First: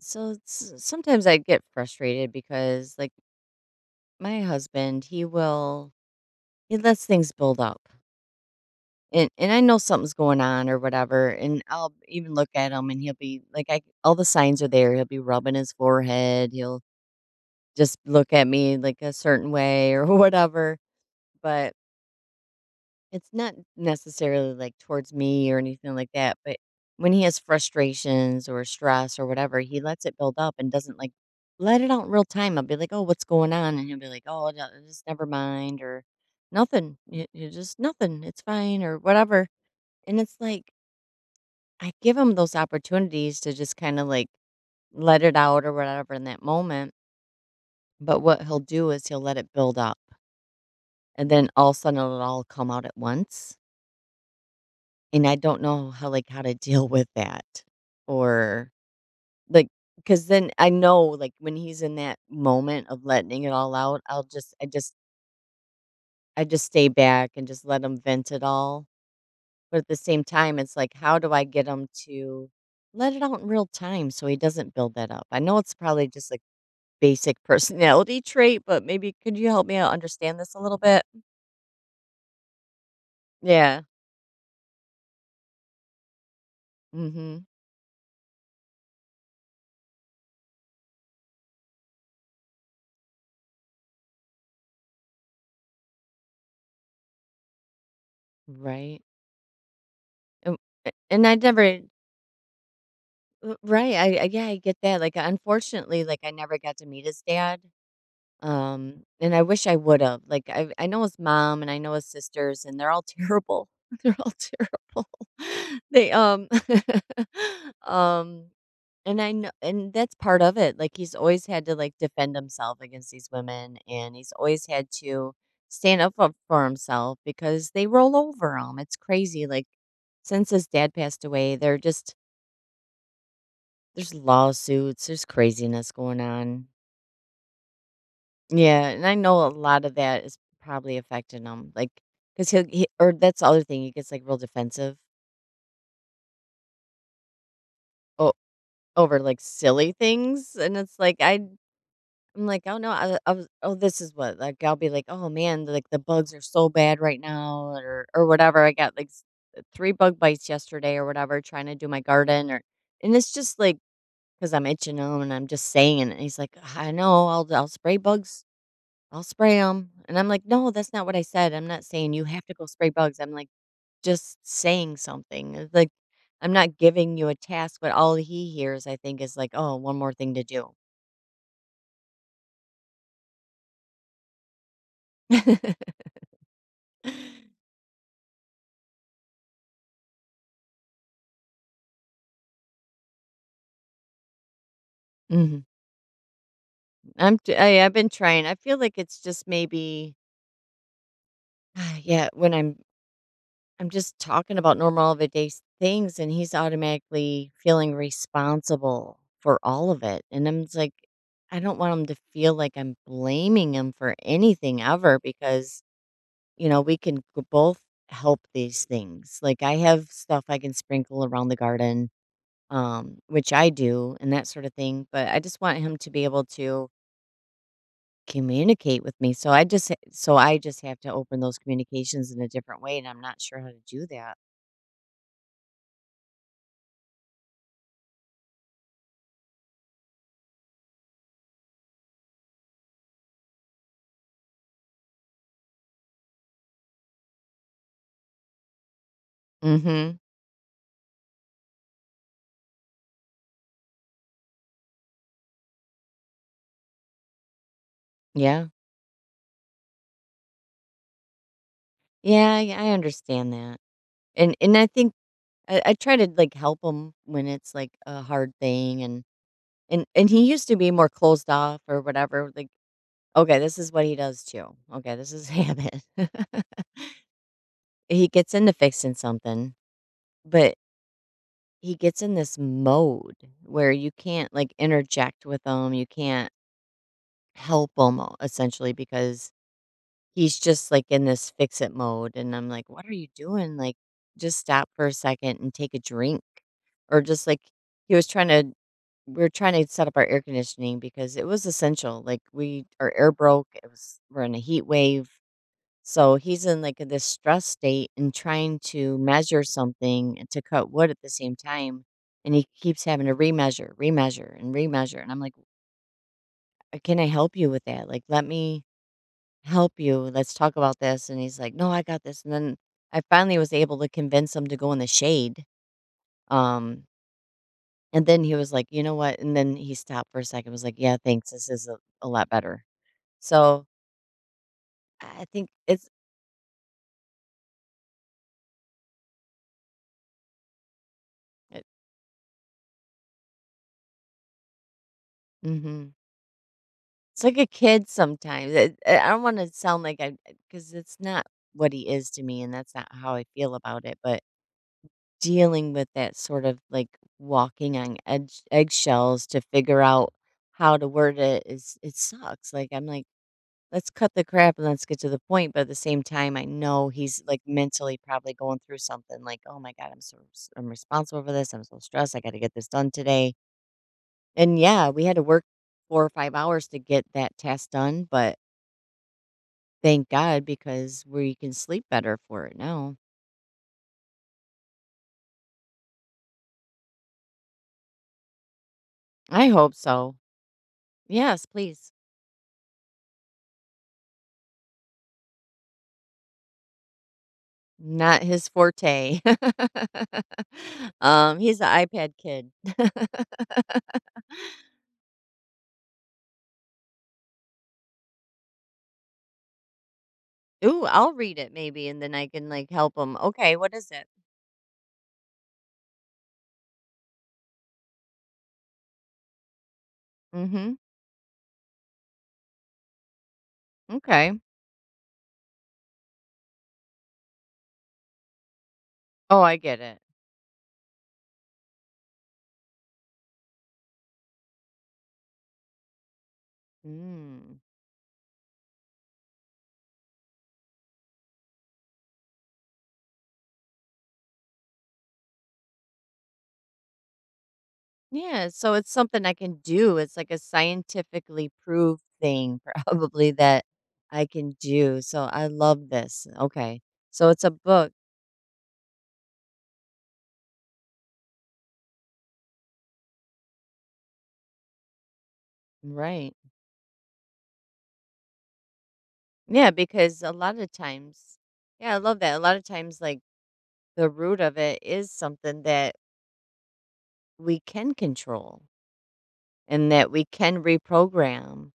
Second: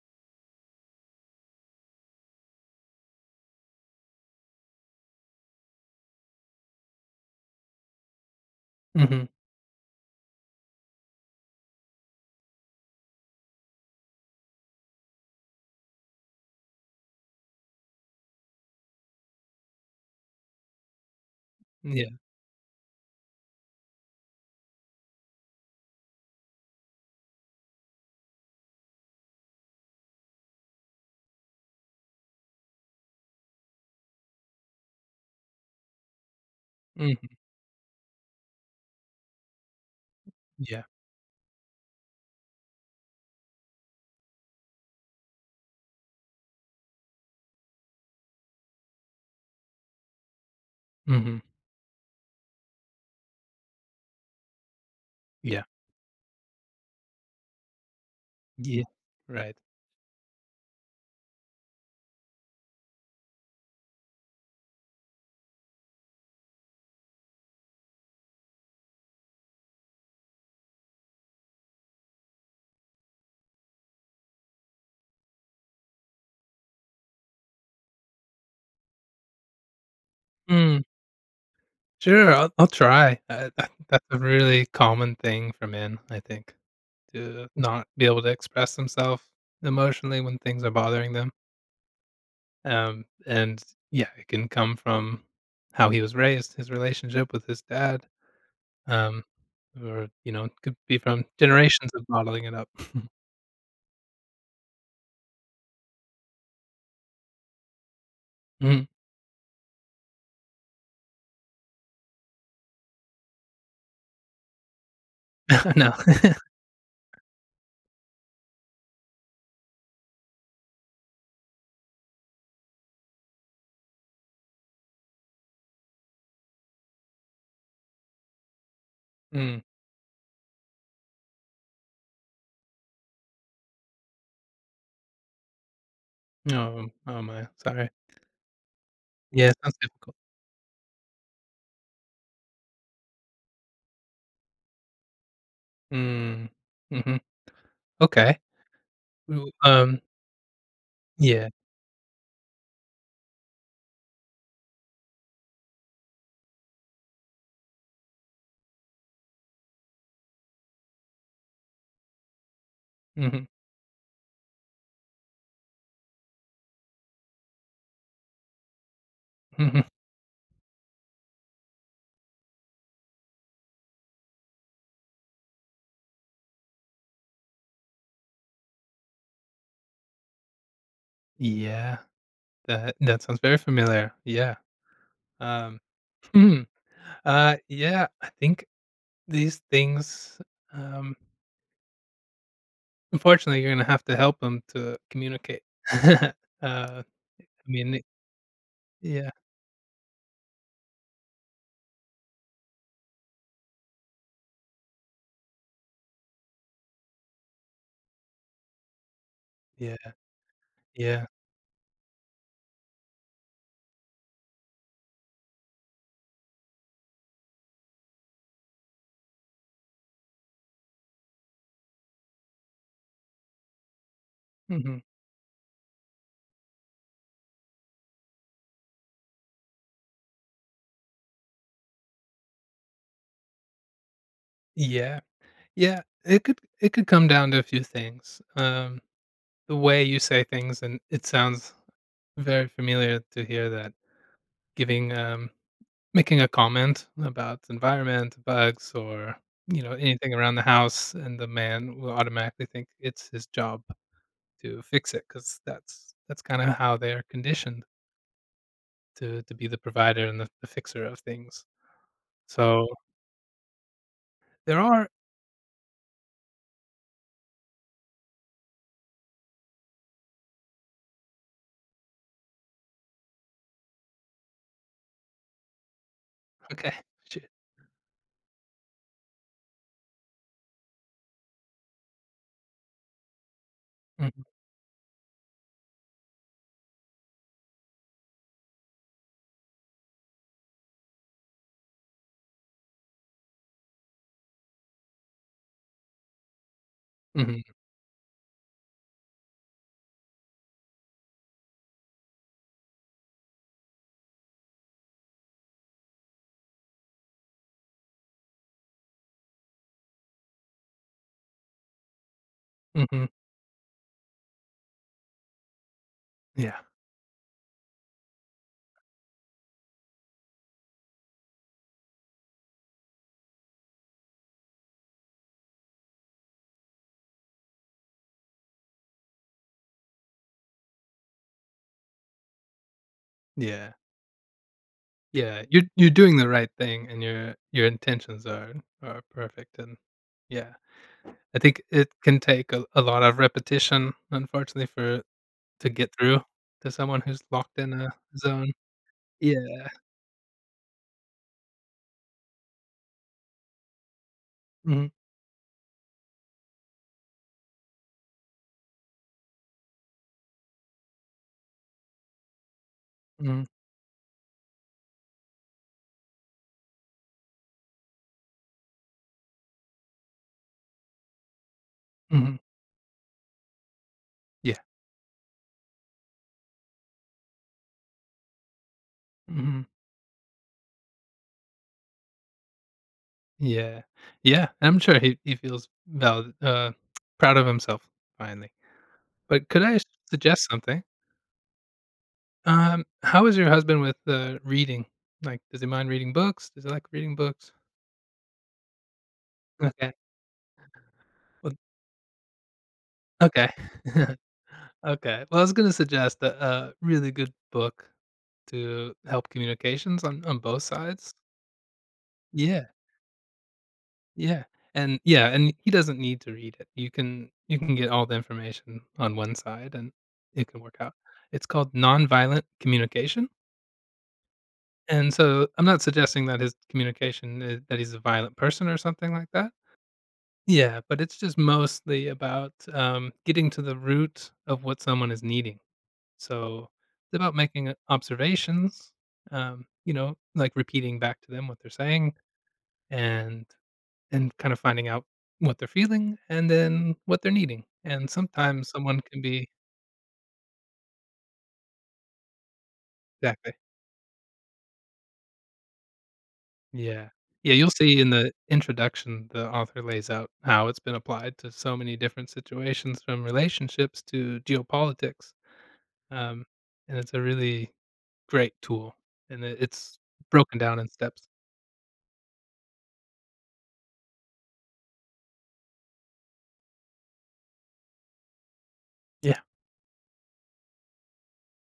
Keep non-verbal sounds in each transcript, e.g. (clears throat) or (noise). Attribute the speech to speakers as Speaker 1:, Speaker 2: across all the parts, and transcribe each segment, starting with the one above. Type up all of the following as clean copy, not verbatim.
Speaker 1: So sometimes I get frustrated because, like, my husband, he will he lets things build up.
Speaker 2: Mhm.
Speaker 1: And I know something's going on or whatever, and I'll even look at him and he'll be like, I all the signs are there. He'll be rubbing his forehead. He'll just look at me like a certain way or (laughs) whatever. But
Speaker 2: Yeah.
Speaker 1: it's not necessarily, like, towards me or anything like that, but when he has frustrations or stress or whatever, he lets it build up and doesn't, like, let it out in real time. I'll be like, "Oh, what's going on?" And he'll be like, "Oh, no, just never mind," or "Nothing. You
Speaker 2: Mhm.
Speaker 1: you just nothing. It's fine," or whatever, and it's like,
Speaker 2: Yeah.
Speaker 1: I give him those opportunities to just kinda, like, let it out or whatever in that moment, but what he'll do is he'll let it build up, and
Speaker 2: Mhm.
Speaker 1: then all of a sudden it'll all come out at once. And I don't
Speaker 2: Yeah.
Speaker 1: know how, like, how to deal with that or,
Speaker 2: Yeah. Right.
Speaker 1: like, because then I know, like, when he's in that moment of letting it all out, I just stay back and just let him vent it all. But at the same time, it's like, how do I get him to let it out in real time so he doesn't build that up? I know it's probably just a basic (laughs) personality trait, but maybe could you help me out understand this a little
Speaker 2: Mm.
Speaker 1: bit?
Speaker 2: Sure, I'll try. Uh, that
Speaker 1: Yeah.
Speaker 2: that's a really common thing for men, I think,
Speaker 1: Mhm.
Speaker 2: to not be able to express themselves emotionally when things are bothering them. And yeah, it can come from how he was raised, his relationship with his dad,
Speaker 1: Right.
Speaker 2: um, or, you know, it
Speaker 1: And
Speaker 2: could be from
Speaker 1: and I never
Speaker 2: generations of bottling it up. (laughs)
Speaker 1: I I yeah, I get that, like, unfortunately, like, I never got to meet his dad,
Speaker 2: Mhm.
Speaker 1: and I wish I would've, like, I know his mom and I know his sisters, and they're all terrible. (laughs) They're all terrible.
Speaker 2: (laughs)
Speaker 1: (laughs)
Speaker 2: No.
Speaker 1: They,
Speaker 2: (laughs)
Speaker 1: um (laughs) um, and I know, and that's part of it, like, he's always had to, like, defend himself against these women, and he's always had to stand up for himself because they roll over him. It's crazy,
Speaker 2: Mm.
Speaker 1: like, since his dad passed away, they're just there's craziness going on.
Speaker 2: No. Oh, my. Sorry.
Speaker 1: Yeah, and I know a
Speaker 2: Yeah, sounds
Speaker 1: lot of
Speaker 2: difficult.
Speaker 1: that is probably affecting him, like, 'cause he'll he or that's the other thing, he gets, like, real defensive
Speaker 2: Mm. Mhm.
Speaker 1: o
Speaker 2: Okay.
Speaker 1: over, like,
Speaker 2: W
Speaker 1: silly things, and it's like,
Speaker 2: yeah.
Speaker 1: I'm like, "Oh, no, I was oh, this is what," like, I'll be like, "Oh, man, like, the bugs are so bad right now," or whatever. I got, like, s 3 bug bites yesterday or whatever trying to do my garden or, and it's
Speaker 2: Mhm,
Speaker 1: just, like, because 'cause I'm itching 'em and I'm just saying it, and he's like, "I know, I'll spray bugs I'll spray
Speaker 2: mhm.
Speaker 1: them." And I'm like, "No, that's not what I said. I'm not saying you have to go spray bugs. I'm like, just saying something." It's like, I'm not giving you a task, but all he hears, I think, is like, oh, one more thing to do.
Speaker 2: Yeah, that sounds very familiar. Yeah. Um,
Speaker 1: (laughs)
Speaker 2: (clears throat) hmm. Yeah, I think these things, um, unfortunately, you're gonna have to help them to communicate.
Speaker 1: hmm
Speaker 2: (laughs) Uh,
Speaker 1: I'm,
Speaker 2: I
Speaker 1: I've
Speaker 2: mean,
Speaker 1: been trying. I feel like it's
Speaker 2: yeah,
Speaker 1: just maybe, (sighs) yeah, I'm just talking about normal everyday things and he's automatically feeling responsible for all of
Speaker 2: yeah,
Speaker 1: it. And I'm just like,
Speaker 2: yeah.
Speaker 1: I don't want him to feel like I'm blaming him for anything ever, because you know, we can g both, help these things. Like, I have stuff I can sprinkle around the garden, which I do and that sort of
Speaker 2: Mhm.
Speaker 1: thing, but I just want him to be able to communicate with me. So so I just have to open those communications in a different way, and I'm not sure how to do that.
Speaker 2: Yeah, yeah. It could come down to a few things. The way you say things, and it sounds very familiar to hear that giving, um Making a comment about the environment, bugs, or, you know,
Speaker 1: Mhm.
Speaker 2: anything around the house, and the man will automatically think it's his job to fix it because that's kinda how they are conditioned
Speaker 1: Yeah.
Speaker 2: to be the provider and the fixer of things.
Speaker 1: Yeah, yeah,
Speaker 2: So,
Speaker 1: I understand that. And
Speaker 2: there
Speaker 1: I
Speaker 2: are
Speaker 1: think I try to, like, help him when it's, like, a hard thing, and and he used to be more closed off or whatever, like, okay, this is what he does too. Okay, this is (laughs) habit. (laughs)
Speaker 2: Okay. Shit.
Speaker 1: He gets into fixing something, but he gets in this mode where you
Speaker 2: Mhm,
Speaker 1: can't, like, interject with him. You can't help him essentially because he's just like in this fix it mode. And I'm like, what are you doing? Like, just stop for a second and take a drink. Or just like,
Speaker 2: mhm,
Speaker 1: he was trying to, we are trying to set up our air conditioning because it was essential. Like, our air broke. We're in a heat wave, so he's in like this stress state and trying to measure something to cut wood at the same time. And he keeps having
Speaker 2: mhm.
Speaker 1: to remeasure, remeasure, and remeasure. And I'm like,
Speaker 2: Yeah.
Speaker 1: Can I help you with that? Like, let me help you. Let's talk about this." And he's like, "No, I got this." And then I finally was able to convince him to go in the shade. Um, and then he was like, "You know what?" And then he stopped for a second, was like, "Yeah, thanks. This is a lot better." So
Speaker 2: Yeah.
Speaker 1: I
Speaker 2: Yeah.
Speaker 1: think
Speaker 2: You're you're doing the right thing, and your intentions are perfect, and yeah. I think it can take a lot of repetition, unfortunately, for To
Speaker 1: it,
Speaker 2: get through to someone who's
Speaker 1: it's like a
Speaker 2: locked in
Speaker 1: kid
Speaker 2: a zone.
Speaker 1: sometimes. I don't wanna
Speaker 2: Yeah.
Speaker 1: sound like I because it's not what he is to me, and that's not how I feel about it, but
Speaker 2: Mhm,
Speaker 1: dealing with that sort of, like, walking on edge eggshells to figure out how to word it, is it sucks. Like, I'm like,
Speaker 2: mhm,
Speaker 1: "Let's cut the crap and let's get to the point," but at the same time, I know he's, like, mentally probably going through something like, "Oh my god. I'm responsible for this. I'm so stressed. I
Speaker 2: mhm.
Speaker 1: gotta get this done today."
Speaker 2: Yeah,
Speaker 1: And, yeah, we had to work 4 or 5 hours to get that task done, but
Speaker 2: mhm.
Speaker 1: thank God, because we can sleep better for it now.
Speaker 2: Yeah. Yeah, I'm sure he feels valid (tsk) proud of himself finally.
Speaker 1: I
Speaker 2: But could
Speaker 1: hope
Speaker 2: I
Speaker 1: so.
Speaker 2: suggest something?
Speaker 1: Yes, please.
Speaker 2: How is your husband with, reading? Like, does he mind reading books? Does he like reading books?
Speaker 1: Not his forte.
Speaker 2: Okay.
Speaker 1: (laughs) Um,
Speaker 2: Well
Speaker 1: he's an iPad kid. (laughs)
Speaker 2: okay. (laughs) Okay. Well, I was gonna suggest a really good book to help communications on both
Speaker 1: Ooh, I'll
Speaker 2: sides.
Speaker 1: read it maybe, and then I can,
Speaker 2: Yeah.
Speaker 1: like, help him. Okay, what is it?
Speaker 2: Yeah, and yeah, and he doesn't need to read it. You can get all the information on one side, and it can
Speaker 1: Mm-hmm.
Speaker 2: work out. It's called nonviolent communication,
Speaker 1: Okay.
Speaker 2: and so I'm not suggesting that his communication I that he's a violent person or something like
Speaker 1: Oh,
Speaker 2: that.
Speaker 1: I get it.
Speaker 2: Yeah, but it's just mostly about, getting to the root of what someone is needing. So, it's about
Speaker 1: Mm.
Speaker 2: making observations, you know, like repeating back to them what they're saying and and kind of finding out what they're feeling and then what they're needing, and
Speaker 1: Yeah.
Speaker 2: sometimes
Speaker 1: So it's
Speaker 2: someone can
Speaker 1: something I
Speaker 2: be
Speaker 1: can do. It's like a scientifically proved thing, (laughs) probably,
Speaker 2: exactly.
Speaker 1: that I can do. So I love this. Okay.
Speaker 2: Yeah.
Speaker 1: So it's a
Speaker 2: Yeah, you'll
Speaker 1: book,
Speaker 2: see in the introduction, the author lays out how it's been applied to so many different situations from relationships to geopolitics,
Speaker 1: right?
Speaker 2: um, and it's a really great tool, and it
Speaker 1: Yeah,
Speaker 2: it's
Speaker 1: because a lot
Speaker 2: broken
Speaker 1: of
Speaker 2: down in steps.
Speaker 1: times, yeah, I love that. A lot of times, like, the root of it is something that we can control
Speaker 2: Yeah.
Speaker 1: and that we can reprogram.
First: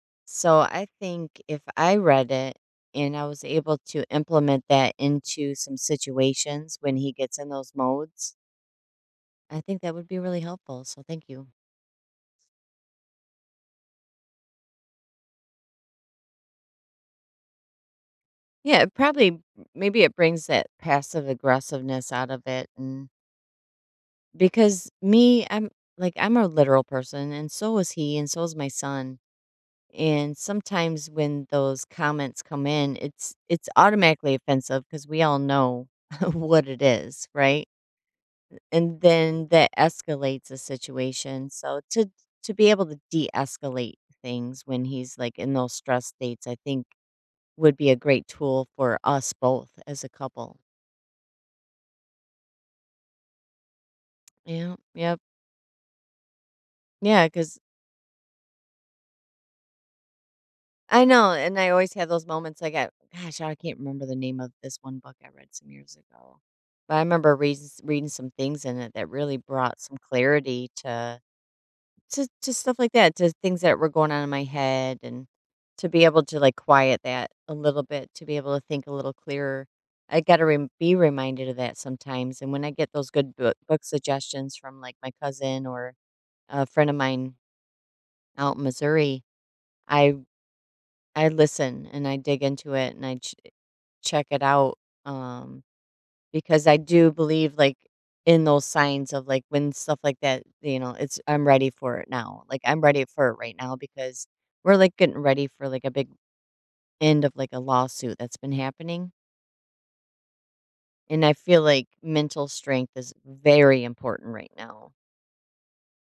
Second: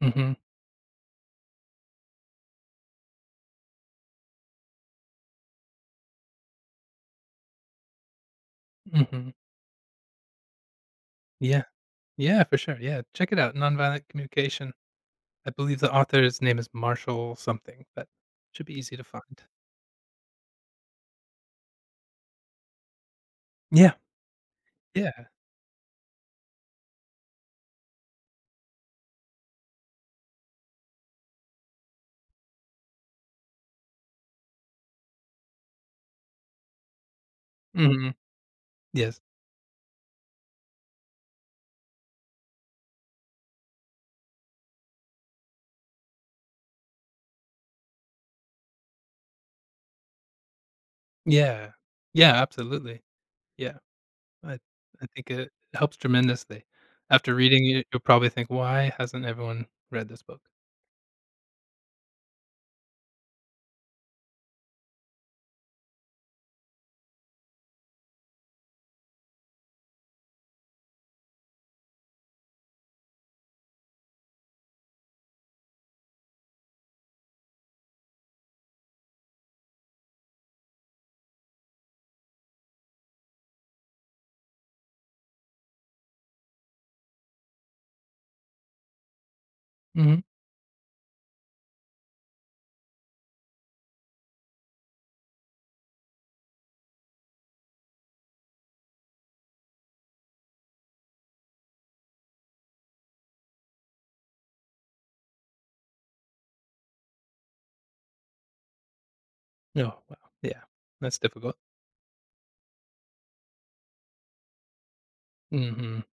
Speaker 2: Mhm.
Speaker 1: So I think if I read it and I was able to implement that into some situations when he gets in those modes,
Speaker 2: Mhm.
Speaker 1: I think that would be really helpful. So thank you.
Speaker 2: Yeah. Yeah, for sure, yeah, check it out, Nonviolent Communication. I believe the author's name is Marshall something, but should be
Speaker 1: Yeah, it
Speaker 2: easy to
Speaker 1: probably,
Speaker 2: find.
Speaker 1: maybe it brings that passive aggressiveness out of it. And
Speaker 2: Yeah.
Speaker 1: because
Speaker 2: Yeah.
Speaker 1: me, I'm like, I'm a literal person and so is he and so is my son. And sometimes when those comments come in, it's automatically offensive because we all know (laughs) what it is, right?
Speaker 2: Mhm.
Speaker 1: And
Speaker 2: Yes.
Speaker 1: then that escalates a situation. So to be able to de-escalate things when he's like in those stress states, I think would be a great tool for us both as a couple.
Speaker 2: Yeah. Yeah, absolutely. Yeah. I
Speaker 1: Yeah,
Speaker 2: I
Speaker 1: yep.
Speaker 2: think it helps tremendously.
Speaker 1: Yeah,
Speaker 2: After
Speaker 1: because
Speaker 2: reading it, you'll probably think, "Why hasn't everyone read this book?"
Speaker 1: I know, and I always have those moments like I gosh, I can't remember the name of this one book I read some years ago. But I remember reading some things in it that really brought some clarity to to stuff like that, to things that were going on in my head, and to be able to, like, quiet that a little bit, to be able to think a little clearer. I got to rem be reminded of that sometimes. And when I get those good book suggestions from like my cousin or a friend of mine out in Missouri, I
Speaker 2: Mhm.
Speaker 1: I listen and I dig into it and I check it out, um, because I do believe, like, in those signs of, like, when stuff like that, you know, it's, I'm ready for it now. Like, I'm ready for it right now, because we're, like, getting ready for, like, a big end of, like, a lawsuit that's been happening,
Speaker 2: No, wow. Yeah. That's
Speaker 1: and I
Speaker 2: difficult.
Speaker 1: feel like mental strength is very important right now.
Speaker 2: Mhm.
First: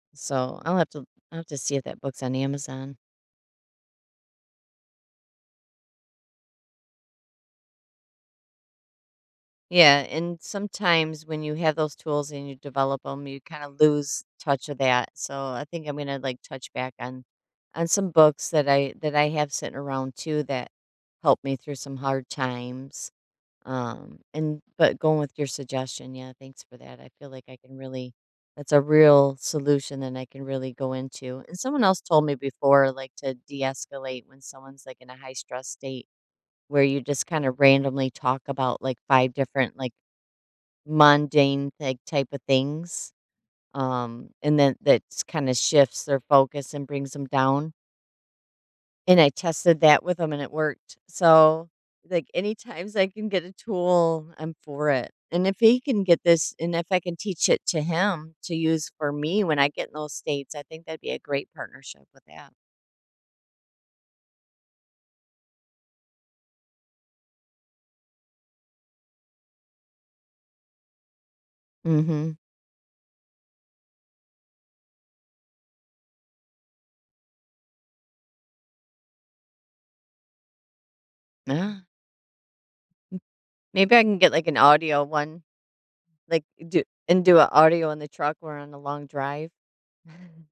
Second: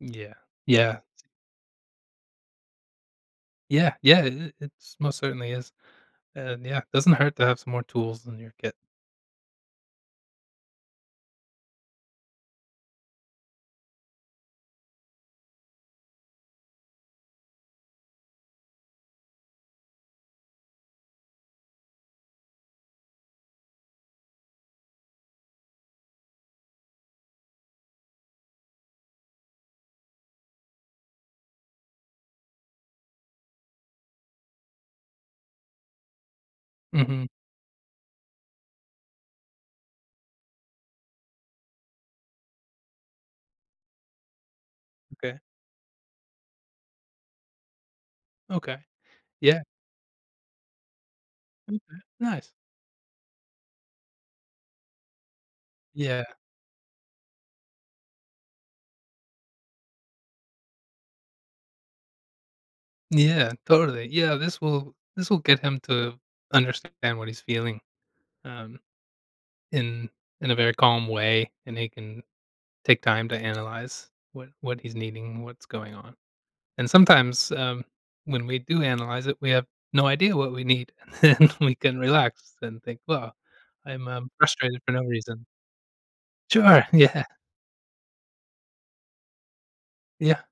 Speaker 2: Yeah.
Speaker 1: So,
Speaker 2: Yeah.
Speaker 1: I'll have to see if that book's on Amazon.
Speaker 2: Yeah. Yeah. It it's most certainly is. And, yeah, it doesn't hurt to have some more tools in your kit.
Speaker 1: Yeah, and sometimes when you have those tools and you develop them, you kind of lose touch of that. So I think I'm gonna like touch back on some books that I have sitting around too that helped me through some hard times. And but going with your suggestion, yeah, thanks for that. I feel like I can really, that's a real solution that I can really go into. And someone else told me before, like, to de-escalate when someone's like in a high stress state, where you just
Speaker 2: Mhm.
Speaker 1: kind of randomly talk about like five different like mundane like type of things, and then that
Speaker 2: Okay.
Speaker 1: kinda shifts their focus and brings them down,
Speaker 2: Okay.
Speaker 1: and I
Speaker 2: Yeah.
Speaker 1: tested that with 'em and it worked. So,
Speaker 2: Okay.
Speaker 1: like,
Speaker 2: Nice.
Speaker 1: any times I can get a tool, I'm for it, and if he can get
Speaker 2: Yeah.
Speaker 1: this, and if I can teach it to him to use for me when I get in those states, I think that'd be a great partnership with that.
Speaker 2: Yeah, totally. Yeah, this will get him to understand what he's feeling, um in in a very calm way, and he can
Speaker 1: Mhm,
Speaker 2: take time to analyze what he's needing, what's going on. And sometimes, when we do analyze it, we have no idea what we need, (laughs) and then we
Speaker 1: yeah.
Speaker 2: can relax and think, "Well,
Speaker 1: Maybe I
Speaker 2: I'm,
Speaker 1: can get, like, an
Speaker 2: frustrated for
Speaker 1: audio
Speaker 2: no
Speaker 1: one,
Speaker 2: reason."
Speaker 1: like, do
Speaker 2: Sure, (laughs)
Speaker 1: and
Speaker 2: yeah,
Speaker 1: do an audio in the truck or on a long drive. (laughs)
Speaker 2: yeah,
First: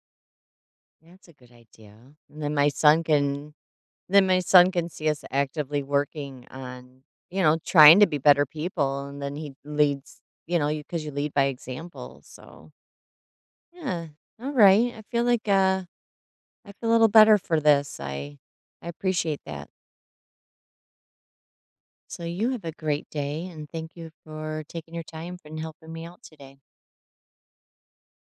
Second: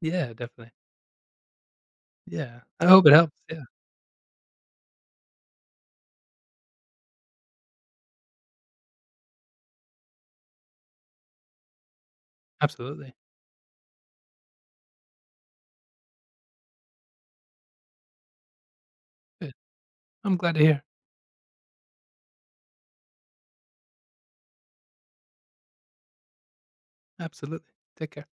Speaker 2: yeah, definitely.
Speaker 1: That's a good idea. And then
Speaker 2: Yeah,
Speaker 1: my
Speaker 2: I
Speaker 1: son
Speaker 2: hope it helps,
Speaker 1: can
Speaker 2: yeah,
Speaker 1: Then my son can see us actively working on, you know, trying to be better people, and then he leads, you know, you cuz you lead by example. So,
Speaker 2: absolutely.
Speaker 1: yeah. All right. I feel a little better for this. I appreciate
Speaker 2: Good,
Speaker 1: that.
Speaker 2: I'm glad to hear.
Speaker 1: So, you have a great day and thank you for taking your time and helping me out today.
Speaker 2: Absolutely. Take care.